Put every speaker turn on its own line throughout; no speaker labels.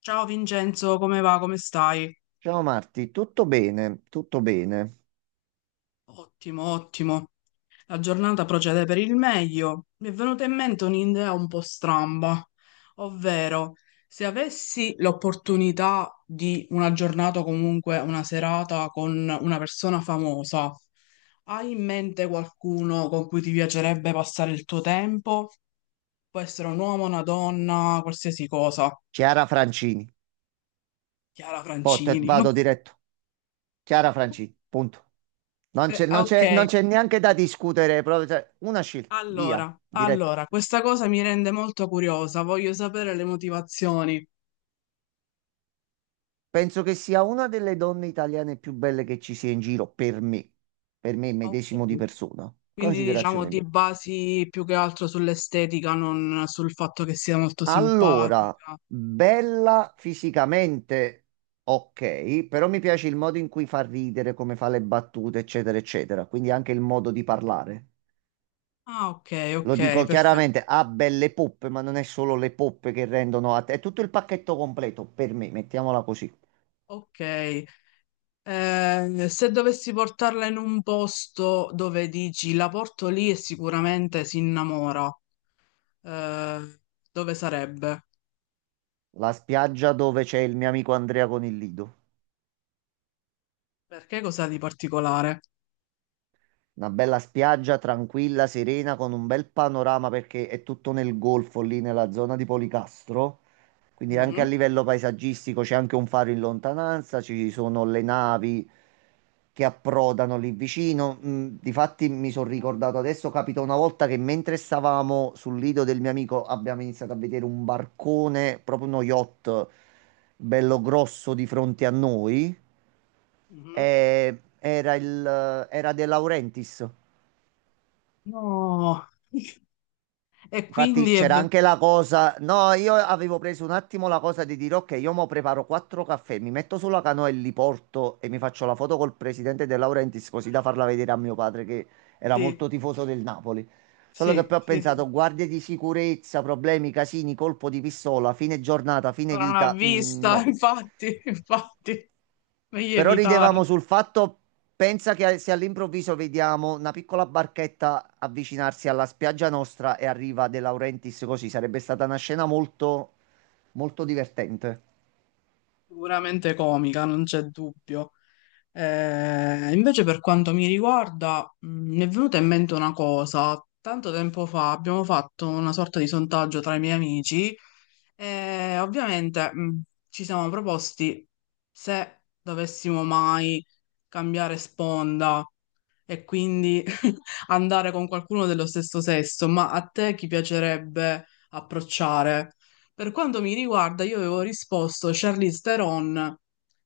Ciao Vincenzo, come va? Come stai?
Ciao Marti, tutto bene, tutto bene.
Ottimo, ottimo. La giornata procede per il meglio. Mi è venuta in mente un'idea un po' stramba, ovvero se avessi l'opportunità di una giornata o comunque una serata con una persona famosa, hai in mente qualcuno con cui ti piacerebbe passare il tuo tempo? Può essere un uomo, una donna, qualsiasi cosa.
Chiara Francini,
Chiara Francini.
vado diretto. Chiara Francini, punto.
Ok.
Non c'è neanche da discutere, proprio, cioè, una scelta, via,
Allora,
diretto.
allora, questa cosa mi rende molto curiosa, voglio sapere le motivazioni.
Penso che sia una delle donne italiane più belle che ci sia in giro, per me medesimo di
Ok.
persona.
Quindi diciamo
Considerazione
ti
mia.
basi più che altro sull'estetica, non sul fatto che sia molto
Allora,
simpatica.
bella fisicamente, ok, però mi piace il modo in cui fa ridere, come fa le battute, eccetera, eccetera. Quindi anche il modo di parlare.
Ah, ok, ok,
Lo dico
perfetto.
chiaramente, ha belle poppe, ma non è solo le poppe che rendono a te, è tutto il pacchetto completo per me, mettiamola così.
Ok. Se dovessi portarla in un posto dove dici la porto lì e sicuramente si innamora, eh, dove sarebbe?
La spiaggia dove c'è il mio amico Andrea con il lido.
Perché cosa di particolare?
Una bella spiaggia tranquilla, serena, con un bel panorama perché è tutto nel golfo, lì nella zona di Policastro. Quindi anche a
Mhm,
livello paesaggistico c'è anche un faro in lontananza, ci sono le navi che approdano lì vicino. Mm, difatti mi sono ricordato adesso, capita una volta che mentre stavamo sul lido del mio amico abbiamo iniziato a vedere un barcone, proprio uno yacht bello grosso di fronte a noi.
mhm.
Era De Laurentiis.
No. E
Infatti
quindi è
c'era
ve-
anche la cosa, no, io avevo preso un attimo la cosa di dire ok, io mo preparo quattro caffè, mi metto sulla canoa e li porto e mi faccio la foto col presidente De Laurentiis così da farla vedere a mio padre che era
sì,
molto tifoso del Napoli. Solo che
sì,
poi ho
sì, sì.
pensato, guardie di sicurezza, problemi, casini, colpo di pistola, fine giornata, fine
Ora non ha
vita,
vista,
no.
infatti, infatti, meglio
Però
evitare.
ridevamo sul fatto, pensa che se all'improvviso vediamo una piccola barchetta avvicinarsi alla spiaggia nostra e arriva De Laurentiis così, sarebbe stata una scena molto, molto divertente.
Sicuramente comica, non c'è dubbio. Invece per quanto mi riguarda, mi è venuta in mente una cosa. Tanto tempo fa abbiamo fatto una sorta di sondaggio tra i miei amici e ovviamente ci siamo proposti se dovessimo mai cambiare sponda e quindi andare con qualcuno dello stesso sesso, ma a te chi piacerebbe approcciare? Per quanto mi riguarda, io avevo risposto Charlize Theron,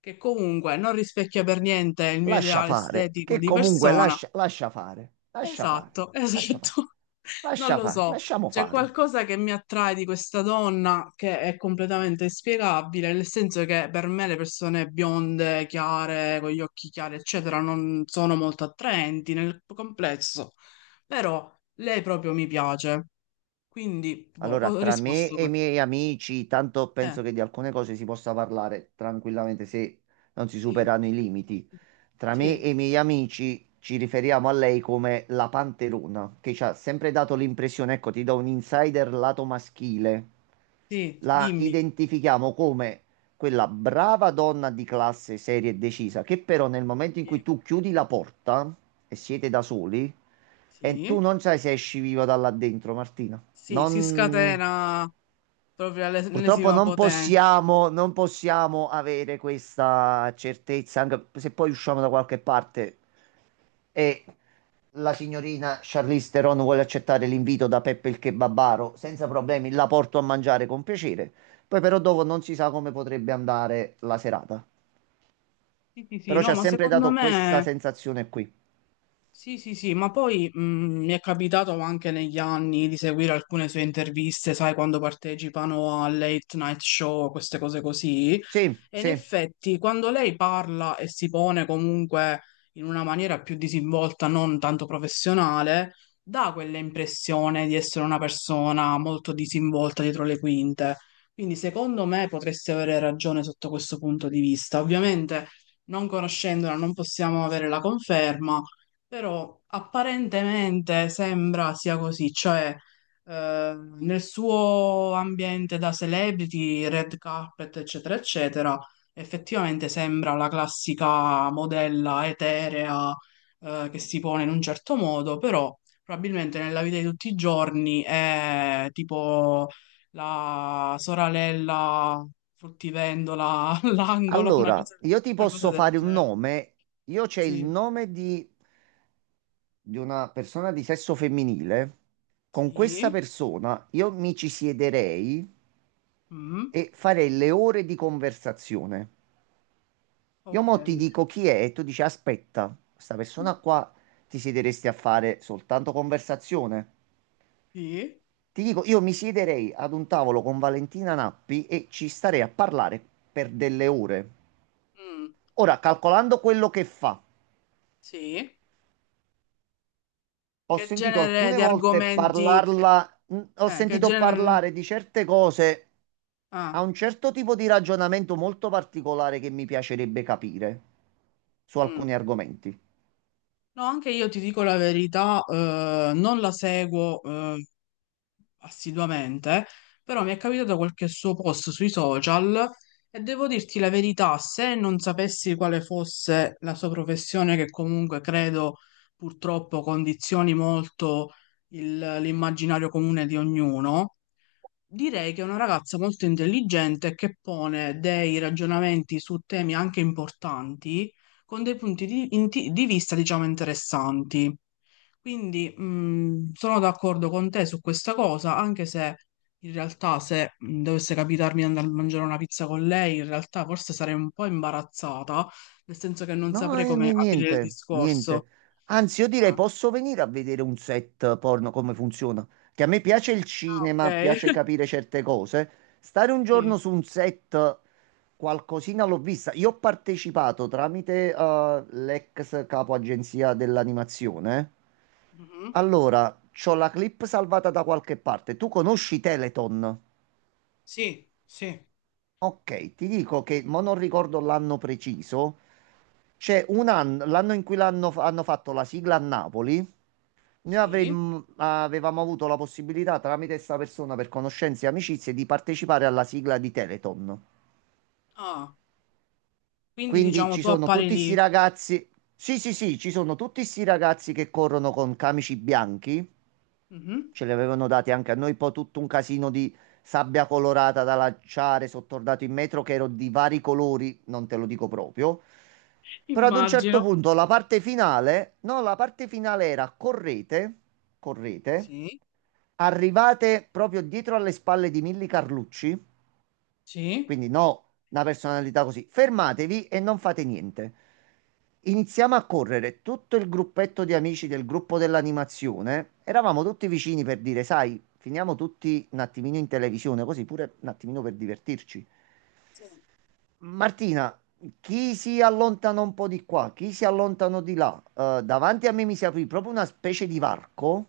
che comunque non rispecchia per niente il mio
Lascia
ideale
fare,
estetico
che
di
comunque
persona.
lascia, lascia fare, lascia fare,
Esatto,
lascia fare,
esatto. Non
lascia
lo
fare,
so.
lasciamo
C'è
fare.
qualcosa che mi attrae di questa donna che è completamente inspiegabile, nel senso che per me le persone bionde, chiare, con gli occhi chiari, eccetera, non sono molto attraenti nel complesso. Però lei proprio mi piace. Quindi, boh,
Allora,
ho
tra me
risposto
e i
questo.
miei amici, tanto
Eh,
penso che di alcune cose si possa parlare tranquillamente se non si
sì,
superano i limiti. Tra me
sì,
e i miei amici ci riferiamo a lei come la panterona, che ci ha sempre dato l'impressione, ecco, ti do un insider lato maschile.
sì,
La
dimmi.
identifichiamo come quella brava donna di classe, seria e decisa, che però nel momento in cui
Sì,
tu chiudi la porta e siete da soli, e tu
sì,
non sai se esci viva da là dentro, Martina.
sì, sì, si
Non,
scatena proprio
purtroppo
all'ennesima
non
potenza.
possiamo, non possiamo avere questa certezza, anche se poi usciamo da qualche parte e la signorina Charlize Theron vuole accettare l'invito da Peppe il Kebabaro, senza problemi, la porto a mangiare con piacere. Poi però dopo non si sa come potrebbe andare la serata.
Sì, sì, sì,
Però ci
no,
ha
ma
sempre
secondo
dato questa
me
sensazione qui.
sì, sì, sì, ma poi mi è capitato anche negli anni di seguire alcune sue interviste, sai, quando partecipano a late night show, queste cose così.
Sì,
E in
sì.
effetti, quando lei parla e si pone comunque in una maniera più disinvolta, non tanto professionale, dà quell'impressione di essere una persona molto disinvolta dietro le quinte. Quindi, secondo me, potresti avere ragione sotto questo punto di vista. Ovviamente, non conoscendola, non possiamo avere la conferma, però apparentemente sembra sia così, cioè nel suo ambiente da celebrity, red carpet, eccetera, eccetera. Effettivamente sembra la classica modella eterea, che si pone in un certo modo, però probabilmente nella vita di tutti i giorni è tipo la soralella fruttivendola all'angolo,
Allora, io ti
una cosa
posso
del
fare un
genere.
nome. Io c'è il
Sì,
nome di una persona di sesso femminile, con questa
sì,
persona io mi ci siederei
mm,
e farei le ore di conversazione. Io
ok,
mo ti dico chi è e tu dici aspetta, questa persona qua ti siederesti a fare soltanto conversazione.
sì,
Ti dico, io mi siederei ad un tavolo con Valentina Nappi e ci starei a parlare per delle ore.
mm,
Ora, calcolando quello che fa,
sì.
ho
Che
sentito
genere
alcune
di
volte
argomenti?
parlarla, ho
Che
sentito
genere?
parlare di certe cose a
Ah,
un certo tipo di ragionamento molto particolare che mi piacerebbe capire su
mm.
alcuni argomenti.
No, anche io ti dico la verità, non la seguo assiduamente, però mi è capitato qualche suo post sui social e devo dirti la verità, se non sapessi quale fosse la sua professione, che comunque credo purtroppo condizioni molto l'immaginario comune di ognuno, direi che è una ragazza molto intelligente che pone dei ragionamenti su temi anche importanti con dei punti di vista, diciamo, interessanti. Quindi sono d'accordo con te su questa cosa, anche se in realtà se dovesse capitarmi di andare a mangiare una pizza con lei, in realtà forse sarei un po' imbarazzata, nel senso che non
No,
saprei come aprire il
niente,
discorso.
niente. Anzi, io direi
Ah,
posso venire a vedere un set porno come funziona. Che a me piace il
ah, ok.
cinema, piace capire certe cose. Stare un
Sì.
giorno su un set, qualcosina l'ho vista. Io ho partecipato tramite l'ex capo agenzia dell'animazione.
Mhm.
Allora, c'ho la clip salvata da qualche parte. Tu conosci Teleton?
Sì, sì.
Ok, ti dico che, ma non ricordo l'anno preciso, c'è un anno, l'anno in cui hanno fatto la sigla a Napoli,
Sì.
avevamo avuto la possibilità tramite questa persona per conoscenze e amicizie di partecipare alla sigla di Teleton.
Ah, quindi
Quindi
diciamo
ci
tu
sono
appari
tutti questi
lì.
ragazzi, sì sì sì, ci sono tutti questi ragazzi che corrono con camici bianchi,
Mhm.
ce li avevano dati anche a noi, poi tutto un casino di sabbia colorata da lanciare, sottordato in metro che ero di vari colori, non te lo dico proprio. Però ad un certo
Immagino.
punto la parte finale, no, la parte finale era correte, correte,
Sì.
arrivate proprio dietro alle spalle di Milly Carlucci,
Sì.
quindi no, una personalità così, fermatevi e non fate niente. Iniziamo a correre, tutto il gruppetto di amici del gruppo dell'animazione, eravamo tutti vicini per dire, sai, finiamo tutti un attimino in televisione, così pure un attimino per divertirci.
Sì.
Martina, chi si allontana un po' di qua, chi si allontanò di là, davanti a me mi si aprì proprio una specie di varco.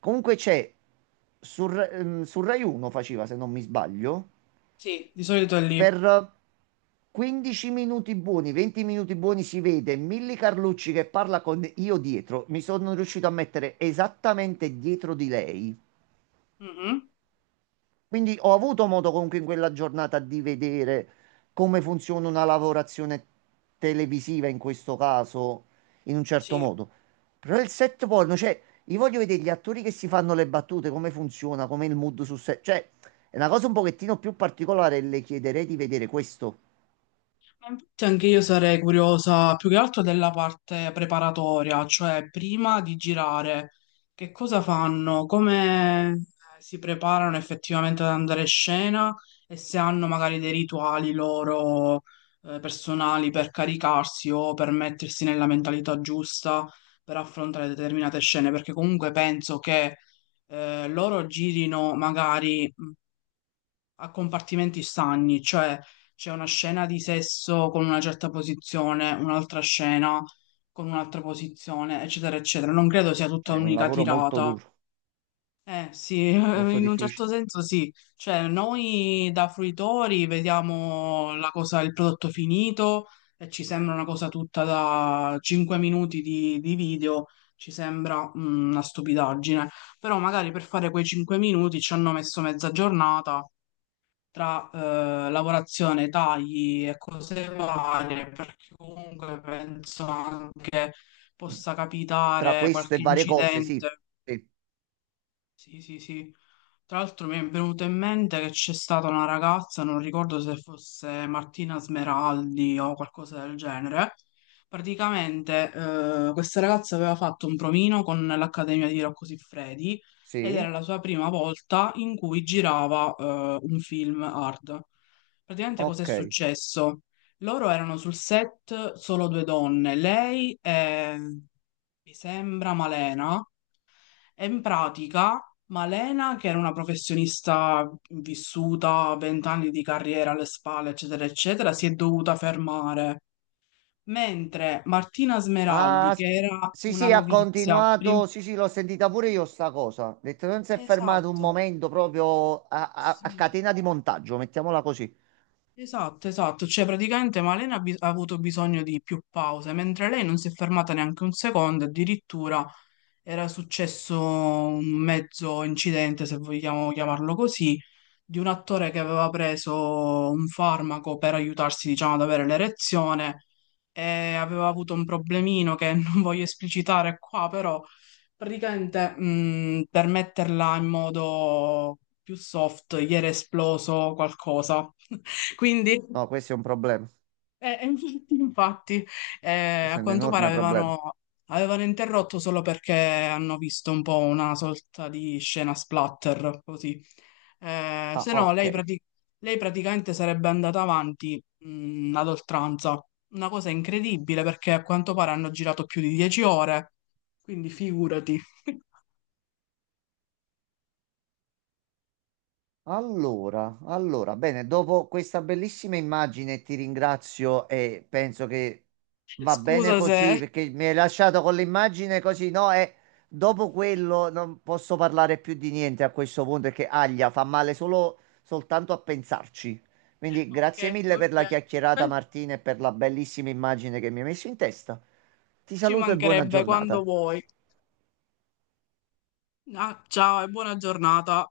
Comunque c'è, sul, sul Rai 1 faceva, se non mi sbaglio,
Sì, di solito è lì.
per 15 minuti buoni, 20 minuti buoni si vede Milly Carlucci che parla con io dietro. Mi sono riuscito a mettere esattamente dietro di lei.
Mhm.
Quindi ho avuto modo comunque in quella giornata di vedere come funziona una lavorazione televisiva in questo caso, in un certo
Sì.
modo. Però il set porno, cioè, io voglio vedere gli attori che si fanno le battute, come funziona, come il mood sul set. Cioè, è una cosa un pochettino più particolare e le chiederei di vedere questo.
Ma infatti anche io sarei curiosa più che altro della parte preparatoria, cioè prima di girare, che cosa fanno, come si preparano effettivamente ad andare in scena e se hanno magari dei rituali loro personali per caricarsi o per mettersi nella mentalità giusta per affrontare determinate scene, perché comunque penso che loro girino magari a compartimenti stagni, cioè c'è una scena di sesso con una certa posizione, un'altra scena con un'altra posizione, eccetera, eccetera. Non credo sia tutta
Cioè, è un
un'unica
lavoro molto
tirata.
duro,
Eh sì,
molto
in un
difficile.
certo senso sì. Cioè, noi da fruitori vediamo la cosa, il prodotto finito e ci sembra una cosa tutta da 5 minuti di video, ci sembra una stupidaggine. Però magari per fare quei 5 minuti ci hanno messo mezza giornata tra lavorazione, tagli e cose varie, perché comunque penso anche possa
Tra
capitare
questo e
qualche
varie cose, sì.
incidente
Sì,
sì, sì, sì. Tra l'altro mi è venuto in mente che c'è stata una ragazza, non ricordo se fosse Martina Smeraldi o qualcosa del genere. Praticamente questa ragazza aveva fatto un provino con l'Accademia di Rocco Siffredi ed era
sì,
la sua prima volta in cui girava un film hard. Praticamente cosa è
ok.
successo? Loro erano sul set solo due donne, lei e mi sembra Malena. E in pratica, Malena, che era una professionista vissuta, 20 anni di carriera alle spalle, eccetera, eccetera, si è dovuta fermare, mentre Martina Smeraldi,
Ah,
che
s-
era
sì,
una
sì, ha
novizia, prim-
continuato. Sì, sì, l'ho sentita pure io sta cosa. Ha detto, non si è fermato un
Esatto,
momento proprio a, a
sì,
catena di montaggio, mettiamola così.
esatto, esatto, cioè praticamente Malena ha avuto bisogno di più pause, mentre lei non si è fermata neanche un secondo, addirittura era successo un mezzo incidente, se vogliamo chiamarlo così di un attore che aveva preso un farmaco per aiutarsi, diciamo, ad avere l'erezione e aveva avuto un problemino che non voglio esplicitare qua, però praticamente per metterla in modo più soft, gli era esploso qualcosa. Quindi
No, questo è un problema.
infatti, infatti,
Questo
a
è un
quanto pare
enorme problema.
avevano interrotto solo perché hanno visto un po' una sorta di scena splatter, così.
Ah,
Se no,
ok.
lei praticamente sarebbe andata avanti, ad oltranza. Una cosa incredibile perché a quanto pare hanno girato più di 10 ore, quindi figurati.
Allora, allora, bene, dopo questa bellissima immagine ti ringrazio e penso che va bene
Scusa se.
così perché mi hai lasciato con l'immagine così, no? E dopo quello non posso parlare più di niente a questo punto perché aglia, fa male solo soltanto a pensarci. Quindi
Ok,
grazie mille
ok,
per la chiacchierata
perfetto.
Martina e per la bellissima immagine che mi hai messo in testa. Ti
Ci
saluto e buona
mancherebbe quando
giornata.
vuoi. Ah, ciao e buona giornata.